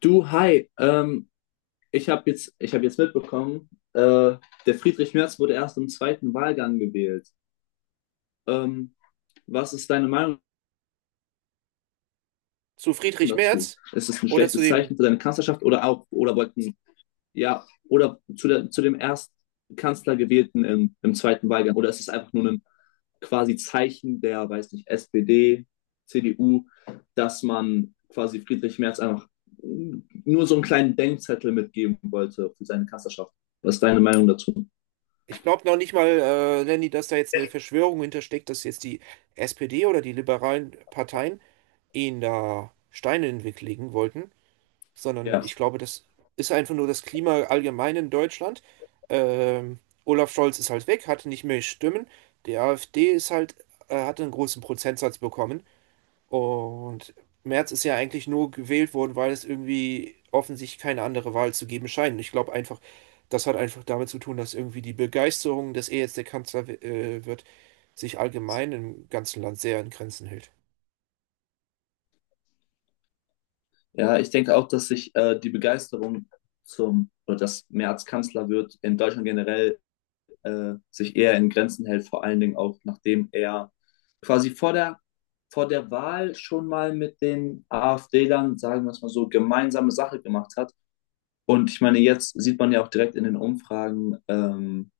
Du, hi, ich hab jetzt mitbekommen, äh, der Friedrich Merz wurde erst im zweiten Wahlgang gewählt. Ähm, Was ist deine Meinung Zu Friedrich dazu? Merz Ist es ein oder zu schlechtes dem, Zeichen für deine Kanzlerschaft oder auch, oder wollten ja, oder zu, der, zu dem ersten Kanzler gewählten im zweiten Wahlgang. Oder ist es einfach nur ein quasi Zeichen der, weiß nicht, SPD, CDU, dass man quasi Friedrich Merz einfach nur so einen kleinen Denkzettel mitgeben wollte für seine Kanzlerschaft? Was ist deine Meinung dazu? ich glaube noch nicht mal, Lenny, dass da jetzt eine Verschwörung hintersteckt, dass jetzt die SPD oder die liberalen Parteien ihn da Steine in den Weg legen wollten, sondern Ja, ich glaube, das ist einfach nur das Klima allgemein in Deutschland. Ähm, Olaf Scholz ist halt weg, hatte nicht mehr Stimmen. Die AfD ist halt, hat einen großen Prozentsatz bekommen. Und Merz ist ja eigentlich nur gewählt worden, weil es irgendwie offensichtlich keine andere Wahl zu geben scheint. Ich glaube einfach, das hat einfach damit zu tun, dass irgendwie die Begeisterung, dass er jetzt der Kanzler wird, sich allgemein im ganzen Land sehr in Grenzen hält. ja, ich denke auch, dass sich die Begeisterung zum, oder dass Merz Kanzler wird, in Deutschland generell sich eher in Grenzen hält, vor allen Dingen auch nachdem er quasi vor der Wahl schon mal mit den AfD-Lern, sagen wir es mal so, gemeinsame Sache gemacht hat. Und ich meine, jetzt sieht man ja auch direkt in den Umfragen,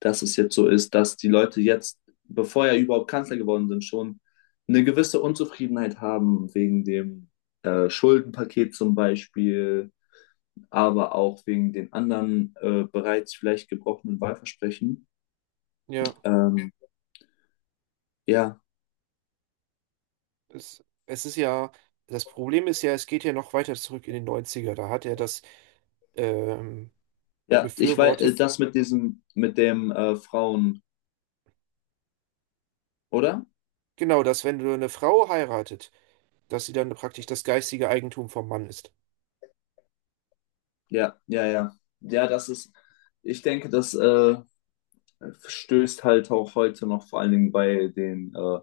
dass es jetzt so ist, dass die Leute jetzt, bevor er überhaupt Kanzler geworden sind, schon eine gewisse Unzufriedenheit haben wegen dem Schuldenpaket zum Beispiel, aber auch wegen den anderen bereits vielleicht gebrochenen Wahlversprechen. Ja, Ähm, Ja, es ist ja, das Problem ist ja, es geht ja noch weiter zurück in den Neunziger. Da hat er das ähm, ja, ich weiß, befürwortet. das mit diesem, mit dem Frauen, oder? Genau, dass wenn du eine Frau heiratet, dass sie dann praktisch das geistige Eigentum vom Mann ist. Ja, ja, ja. Ja, das ist, ich denke, das stößt halt auch heute noch vor allen Dingen bei den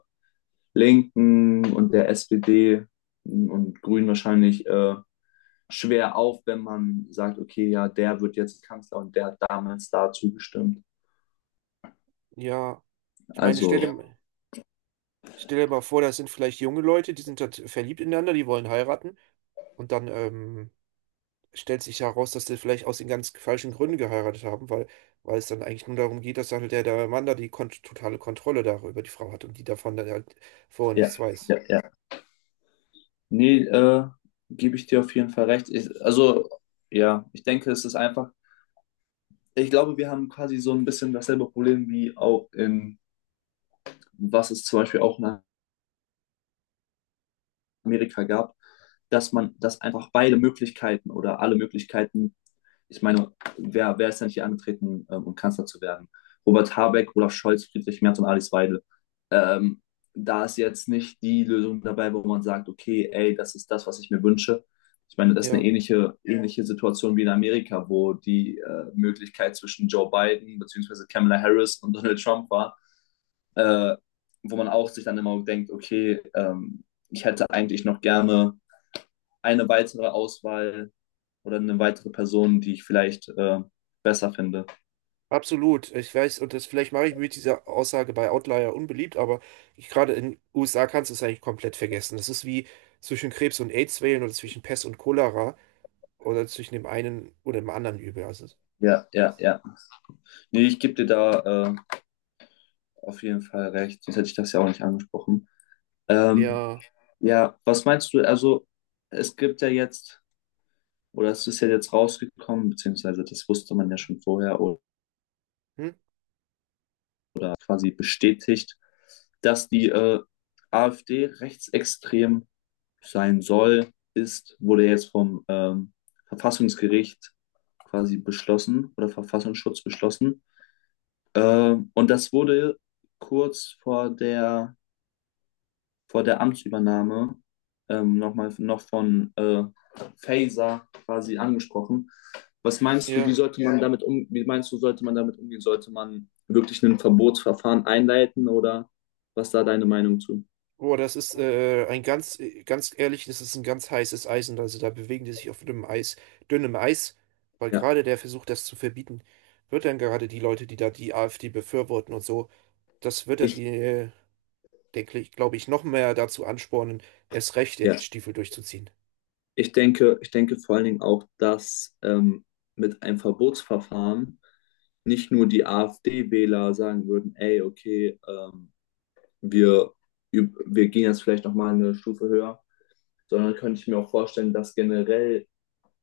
Linken und der SPD und Grünen wahrscheinlich schwer auf, wenn man sagt, okay, ja, der wird jetzt Kanzler und der hat damals dazu gestimmt. Ja, ich meine, Also, ja. Stell dir mal vor, das sind vielleicht junge Leute, die sind dort verliebt ineinander, die wollen heiraten. Und dann stellt sich heraus, dass die vielleicht aus den ganz falschen Gründen geheiratet haben, weil es dann eigentlich nur darum geht, dass dann halt der Mann da die kon totale Kontrolle darüber die Frau hat und die davon dann halt vorher Ja, nichts weiß. ja, ja. Nee, gebe ich dir auf jeden Fall recht. Ich, also, ja, ich denke, es ist einfach, ich glaube, wir haben quasi so ein bisschen dasselbe Problem wie auch in, was es zum Beispiel auch in Amerika gab, dass man, dass einfach beide Möglichkeiten oder alle Möglichkeiten, ich meine, wer ist denn nicht hier angetreten, um Kanzler zu werden? Robert Habeck, Olaf Scholz, Friedrich Merz und Alice Weidel. Ähm, Da ist jetzt nicht die Lösung dabei, wo man sagt, okay, ey, das ist das, was ich mir wünsche. Ich meine, das ist eine Ja, ähnliche Situation wie in Amerika, wo die Möglichkeit zwischen Joe Biden bzw. Kamala Harris und Donald Trump war. äh, Wo man auch sich dann immer denkt, okay, ich hätte eigentlich noch gerne eine weitere Auswahl oder eine weitere Person, die ich vielleicht besser finde. absolut. Ich weiß, und das vielleicht mache ich mit dieser Aussage bei Outlier unbeliebt, aber ich, gerade in USA kannst du es eigentlich komplett vergessen. Das ist wie zwischen Krebs und AIDS wählen oder zwischen Pest und Cholera oder zwischen dem einen oder dem anderen Übel. Also Ja, ja, ja. Nee, ich gebe dir da auf jeden Fall recht. Sonst hätte ich das ja auch nicht angesprochen. Ähm, ja, ja, was meinst du? Also, es gibt ja jetzt, oder es ist ja jetzt rausgekommen, beziehungsweise das wusste man ja schon vorher oder hm? quasi bestätigt, dass die AfD rechtsextrem sein soll, ist, wurde jetzt vom Verfassungsgericht quasi beschlossen oder Verfassungsschutz beschlossen. Und das wurde kurz vor der Amtsübernahme nochmal noch von Faser quasi angesprochen. Was meinst du, wie Ja. sollte man damit um, wie meinst du, sollte man damit umgehen? Sollte man wirklich ein Verbotsverfahren einleiten oder was ist da deine Meinung zu? Boah, das ist ganz ehrlich, das ist ein ganz heißes Eisen. Also da bewegen die sich auf dünnem Eis, weil Ja, gerade der Versuch, das zu verbieten, wird dann gerade die Leute, die da die AfD befürworten und so, das wird dann ich, denke ich, glaube ich, noch mehr dazu anspornen, erst recht ja. den Stiefel durchzuziehen. Ich denke vor allen Dingen auch, dass mit einem Verbotsverfahren nicht nur die AfD-Wähler sagen würden, ey, okay, wir, wir gehen jetzt vielleicht nochmal eine Stufe höher, sondern könnte ich mir auch vorstellen, dass generell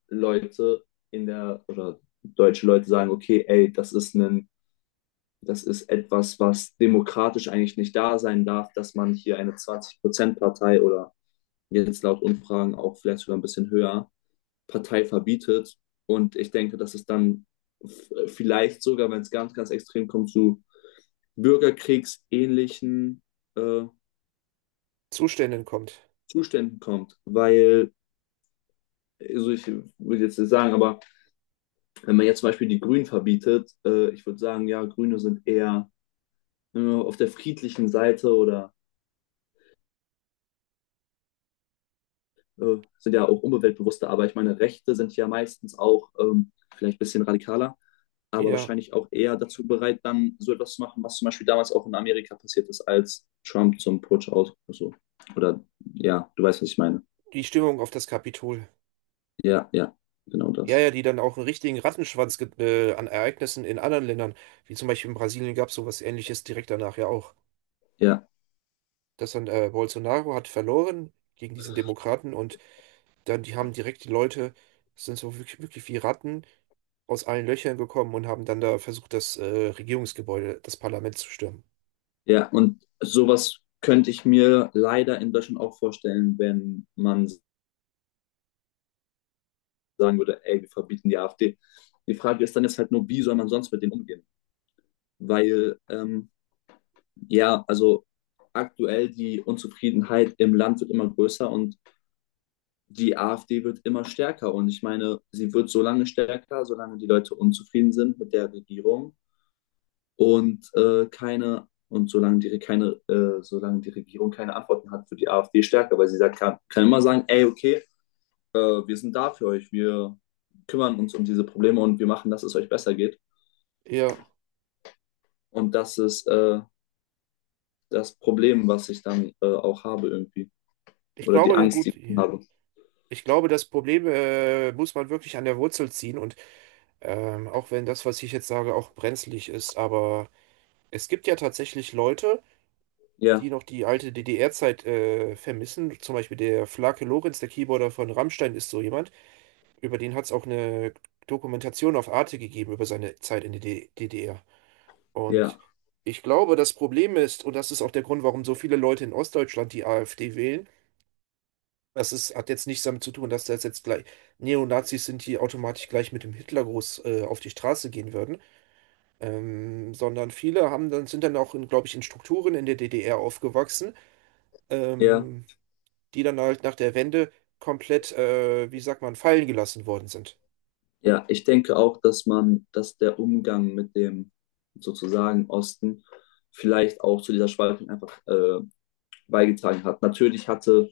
Leute in der, oder deutsche Leute sagen, okay, ey, das ist ein, das ist etwas, was demokratisch eigentlich nicht da sein darf, dass man hier eine 20-Prozent-Partei oder jetzt laut Umfragen auch vielleicht sogar ein bisschen höher, Partei verbietet. Und ich denke, dass es dann vielleicht sogar, wenn es ganz, ganz extrem kommt, zu bürgerkriegsähnlichen äh, Zuständen kommt. Zuständen kommt. Weil, also ich würde jetzt nicht sagen, aber wenn man jetzt zum Beispiel die Grünen verbietet, ich würde sagen, ja, Grüne sind eher auf der friedlichen Seite oder sind ja auch umweltbewusster, aber ich meine, Rechte sind ja meistens auch vielleicht ein bisschen radikaler. Aber Ja, wahrscheinlich auch eher dazu bereit, dann so etwas zu machen, was zum Beispiel damals auch in Amerika passiert ist, als Trump zum Putsch aus, also, oder ja, du weißt, was ich meine. die Stimmung auf das Kapitol. Ja, ja, genau Ja, das. ja, die dann auch einen richtigen Rattenschwanz an Ereignissen in anderen Ländern, wie zum Beispiel in Brasilien gab es sowas Ähnliches direkt danach ja auch. Ja, Dass dann Bolsonaro hat verloren gegen diesen Demokraten und dann die haben direkt die Leute, sind so wirklich, wirklich wie Ratten aus allen Löchern gekommen und haben dann da versucht, das Regierungsgebäude, das Parlament zu stürmen. ja, und sowas könnte ich mir leider in Deutschland auch vorstellen, wenn man sagen würde, ey, wir verbieten die AfD. Die Frage ist dann jetzt halt nur, wie soll man sonst mit denen umgehen? Weil, ja, also aktuell die Unzufriedenheit im Land wird immer größer und die AfD wird immer stärker. Und ich meine, sie wird so lange stärker, solange die Leute unzufrieden sind mit der Regierung und keine und solange die, keine, solange die Regierung keine Antworten hat, wird die AfD stärker, weil sie sagt, kann immer sagen, ey, okay, wir sind da für euch, wir kümmern uns um diese Probleme und wir machen, dass es euch besser geht. Ja, Und das ist das Problem, was ich dann auch habe irgendwie. ich Oder die glaube, denn Angst, die gut, ich habe. ich glaube, das Problem muss man wirklich an der Wurzel ziehen und auch wenn das, was ich jetzt sage, auch brenzlig ist, aber es gibt ja tatsächlich Leute, die Ja, noch die alte DDR-Zeit vermissen. Zum Beispiel der Flake Lorenz, der Keyboarder von Rammstein, ist so jemand. Über den hat es auch eine Dokumentation auf Arte gegeben über seine Zeit in der DDR. Und ja, ich glaube, das Problem ist, und das ist auch der Grund, warum so viele Leute in Ostdeutschland die AfD wählen, das ist, hat jetzt nichts damit zu tun, dass das jetzt gleich Neonazis sind, die automatisch gleich mit dem Hitlergruß auf die Straße gehen würden, sondern viele haben dann, sind dann auch, glaube ich, in Strukturen in der DDR aufgewachsen ja. ähm, die dann halt nach der Wende komplett, wie sagt man, fallen gelassen worden sind. Ja, ich denke auch, dass man, dass der Umgang mit dem sozusagen Osten vielleicht auch zu dieser Spaltung einfach beigetragen hat. Natürlich hatte,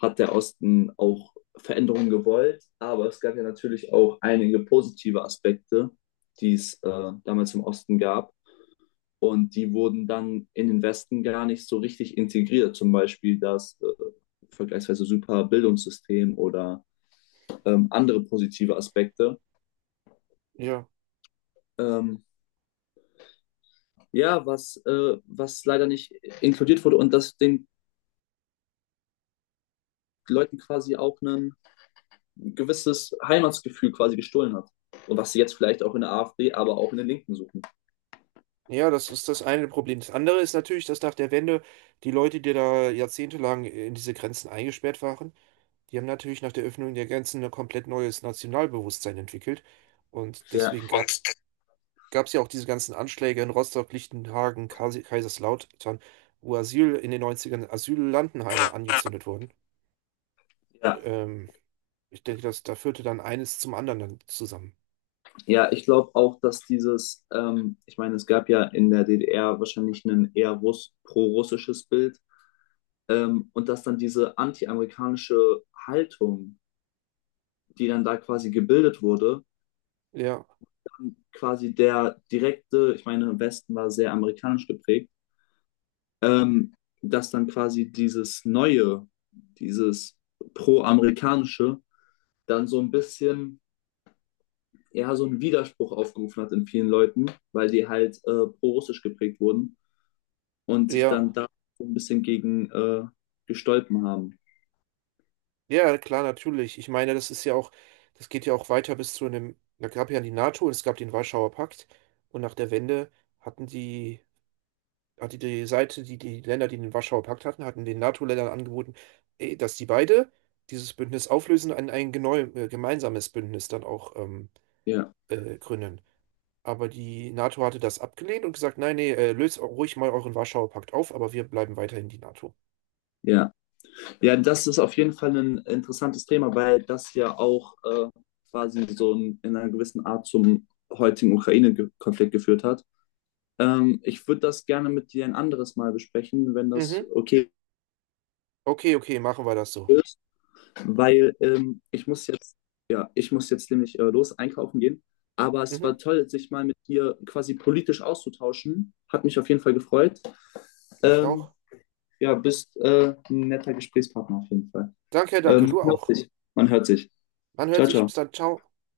hat der Osten auch Veränderungen gewollt, aber es gab ja natürlich auch einige positive Aspekte, die es damals im Osten gab. Und die wurden dann in den Westen gar nicht so richtig integriert. Zum Beispiel das vergleichsweise super Bildungssystem oder andere positive Aspekte. Ja. Ähm, ja, was, was leider nicht inkludiert wurde und das den Leuten quasi auch ein gewisses Heimatsgefühl quasi gestohlen hat. Und was sie jetzt vielleicht auch in der AfD, aber auch in den Linken suchen. Ja, das ist das eine Problem. Das andere ist natürlich, dass nach der Wende die Leute, die da jahrzehntelang in diese Grenzen eingesperrt waren, die haben natürlich nach der Öffnung der Grenzen ein komplett neues Nationalbewusstsein entwickelt. Und Ja, deswegen gab's ja auch diese ganzen Anschläge in Rostock, Lichtenhagen, Kaiserslautern, wo Asyl in den Neunzigern, ern Asyllandenheime angezündet wurden. ja, Ähm, ich denke, dass da führte dann eines zum anderen dann zusammen. ja, ich glaube auch, dass dieses, ich meine, es gab ja in der DDR wahrscheinlich ein eher Russ pro-russisches Bild, und dass dann diese anti-amerikanische Haltung, die dann da quasi gebildet wurde, Ja, quasi der direkte, ich meine, im Westen war sehr amerikanisch geprägt, ähm, dass dann quasi dieses Neue, dieses Pro-Amerikanische, dann so ein bisschen ja, so einen Widerspruch aufgerufen hat in vielen Leuten, weil die halt pro-russisch geprägt wurden und sich ja, dann da so ein bisschen gegen gestolpen haben. ja, klar, natürlich. Ich meine, das ist ja auch, das geht ja auch weiter bis zu einem, da gab ja die NATO und es gab den Warschauer Pakt und nach der Wende hatten die, hatte die Seite, die Länder, die den Warschauer Pakt hatten, hatten den NATO-Ländern angeboten, eh, dass die beide dieses Bündnis auflösen und ein gemeinsames Bündnis dann auch Ja, gründen. Aber die NATO hatte das abgelehnt und gesagt, nein, nee, löst auch ruhig mal euren Warschauer Pakt auf, aber wir bleiben weiterhin die NATO. ja. Ja, das ist auf jeden Fall ein interessantes Thema, weil das ja auch quasi so ein, in einer gewissen Art zum heutigen Ukraine-Konflikt geführt hat. Ich würde das gerne mit dir ein anderes Mal besprechen, wenn das Mhm. okay Okay, okay, machen wir das so. ist, weil ich muss jetzt, ja, ich muss jetzt nämlich los einkaufen gehen. Aber es Mhm. war toll, sich mal mit dir quasi politisch auszutauschen. Hat mich auf jeden Fall gefreut. Mich auch. Ähm, ja, bist ein netter Gesprächspartner auf jeden Fall. Danke, danke, du Man hört auch. sich. Man hört sich. Man hört Ciao, sich. Bis ciao. dann. Ciao.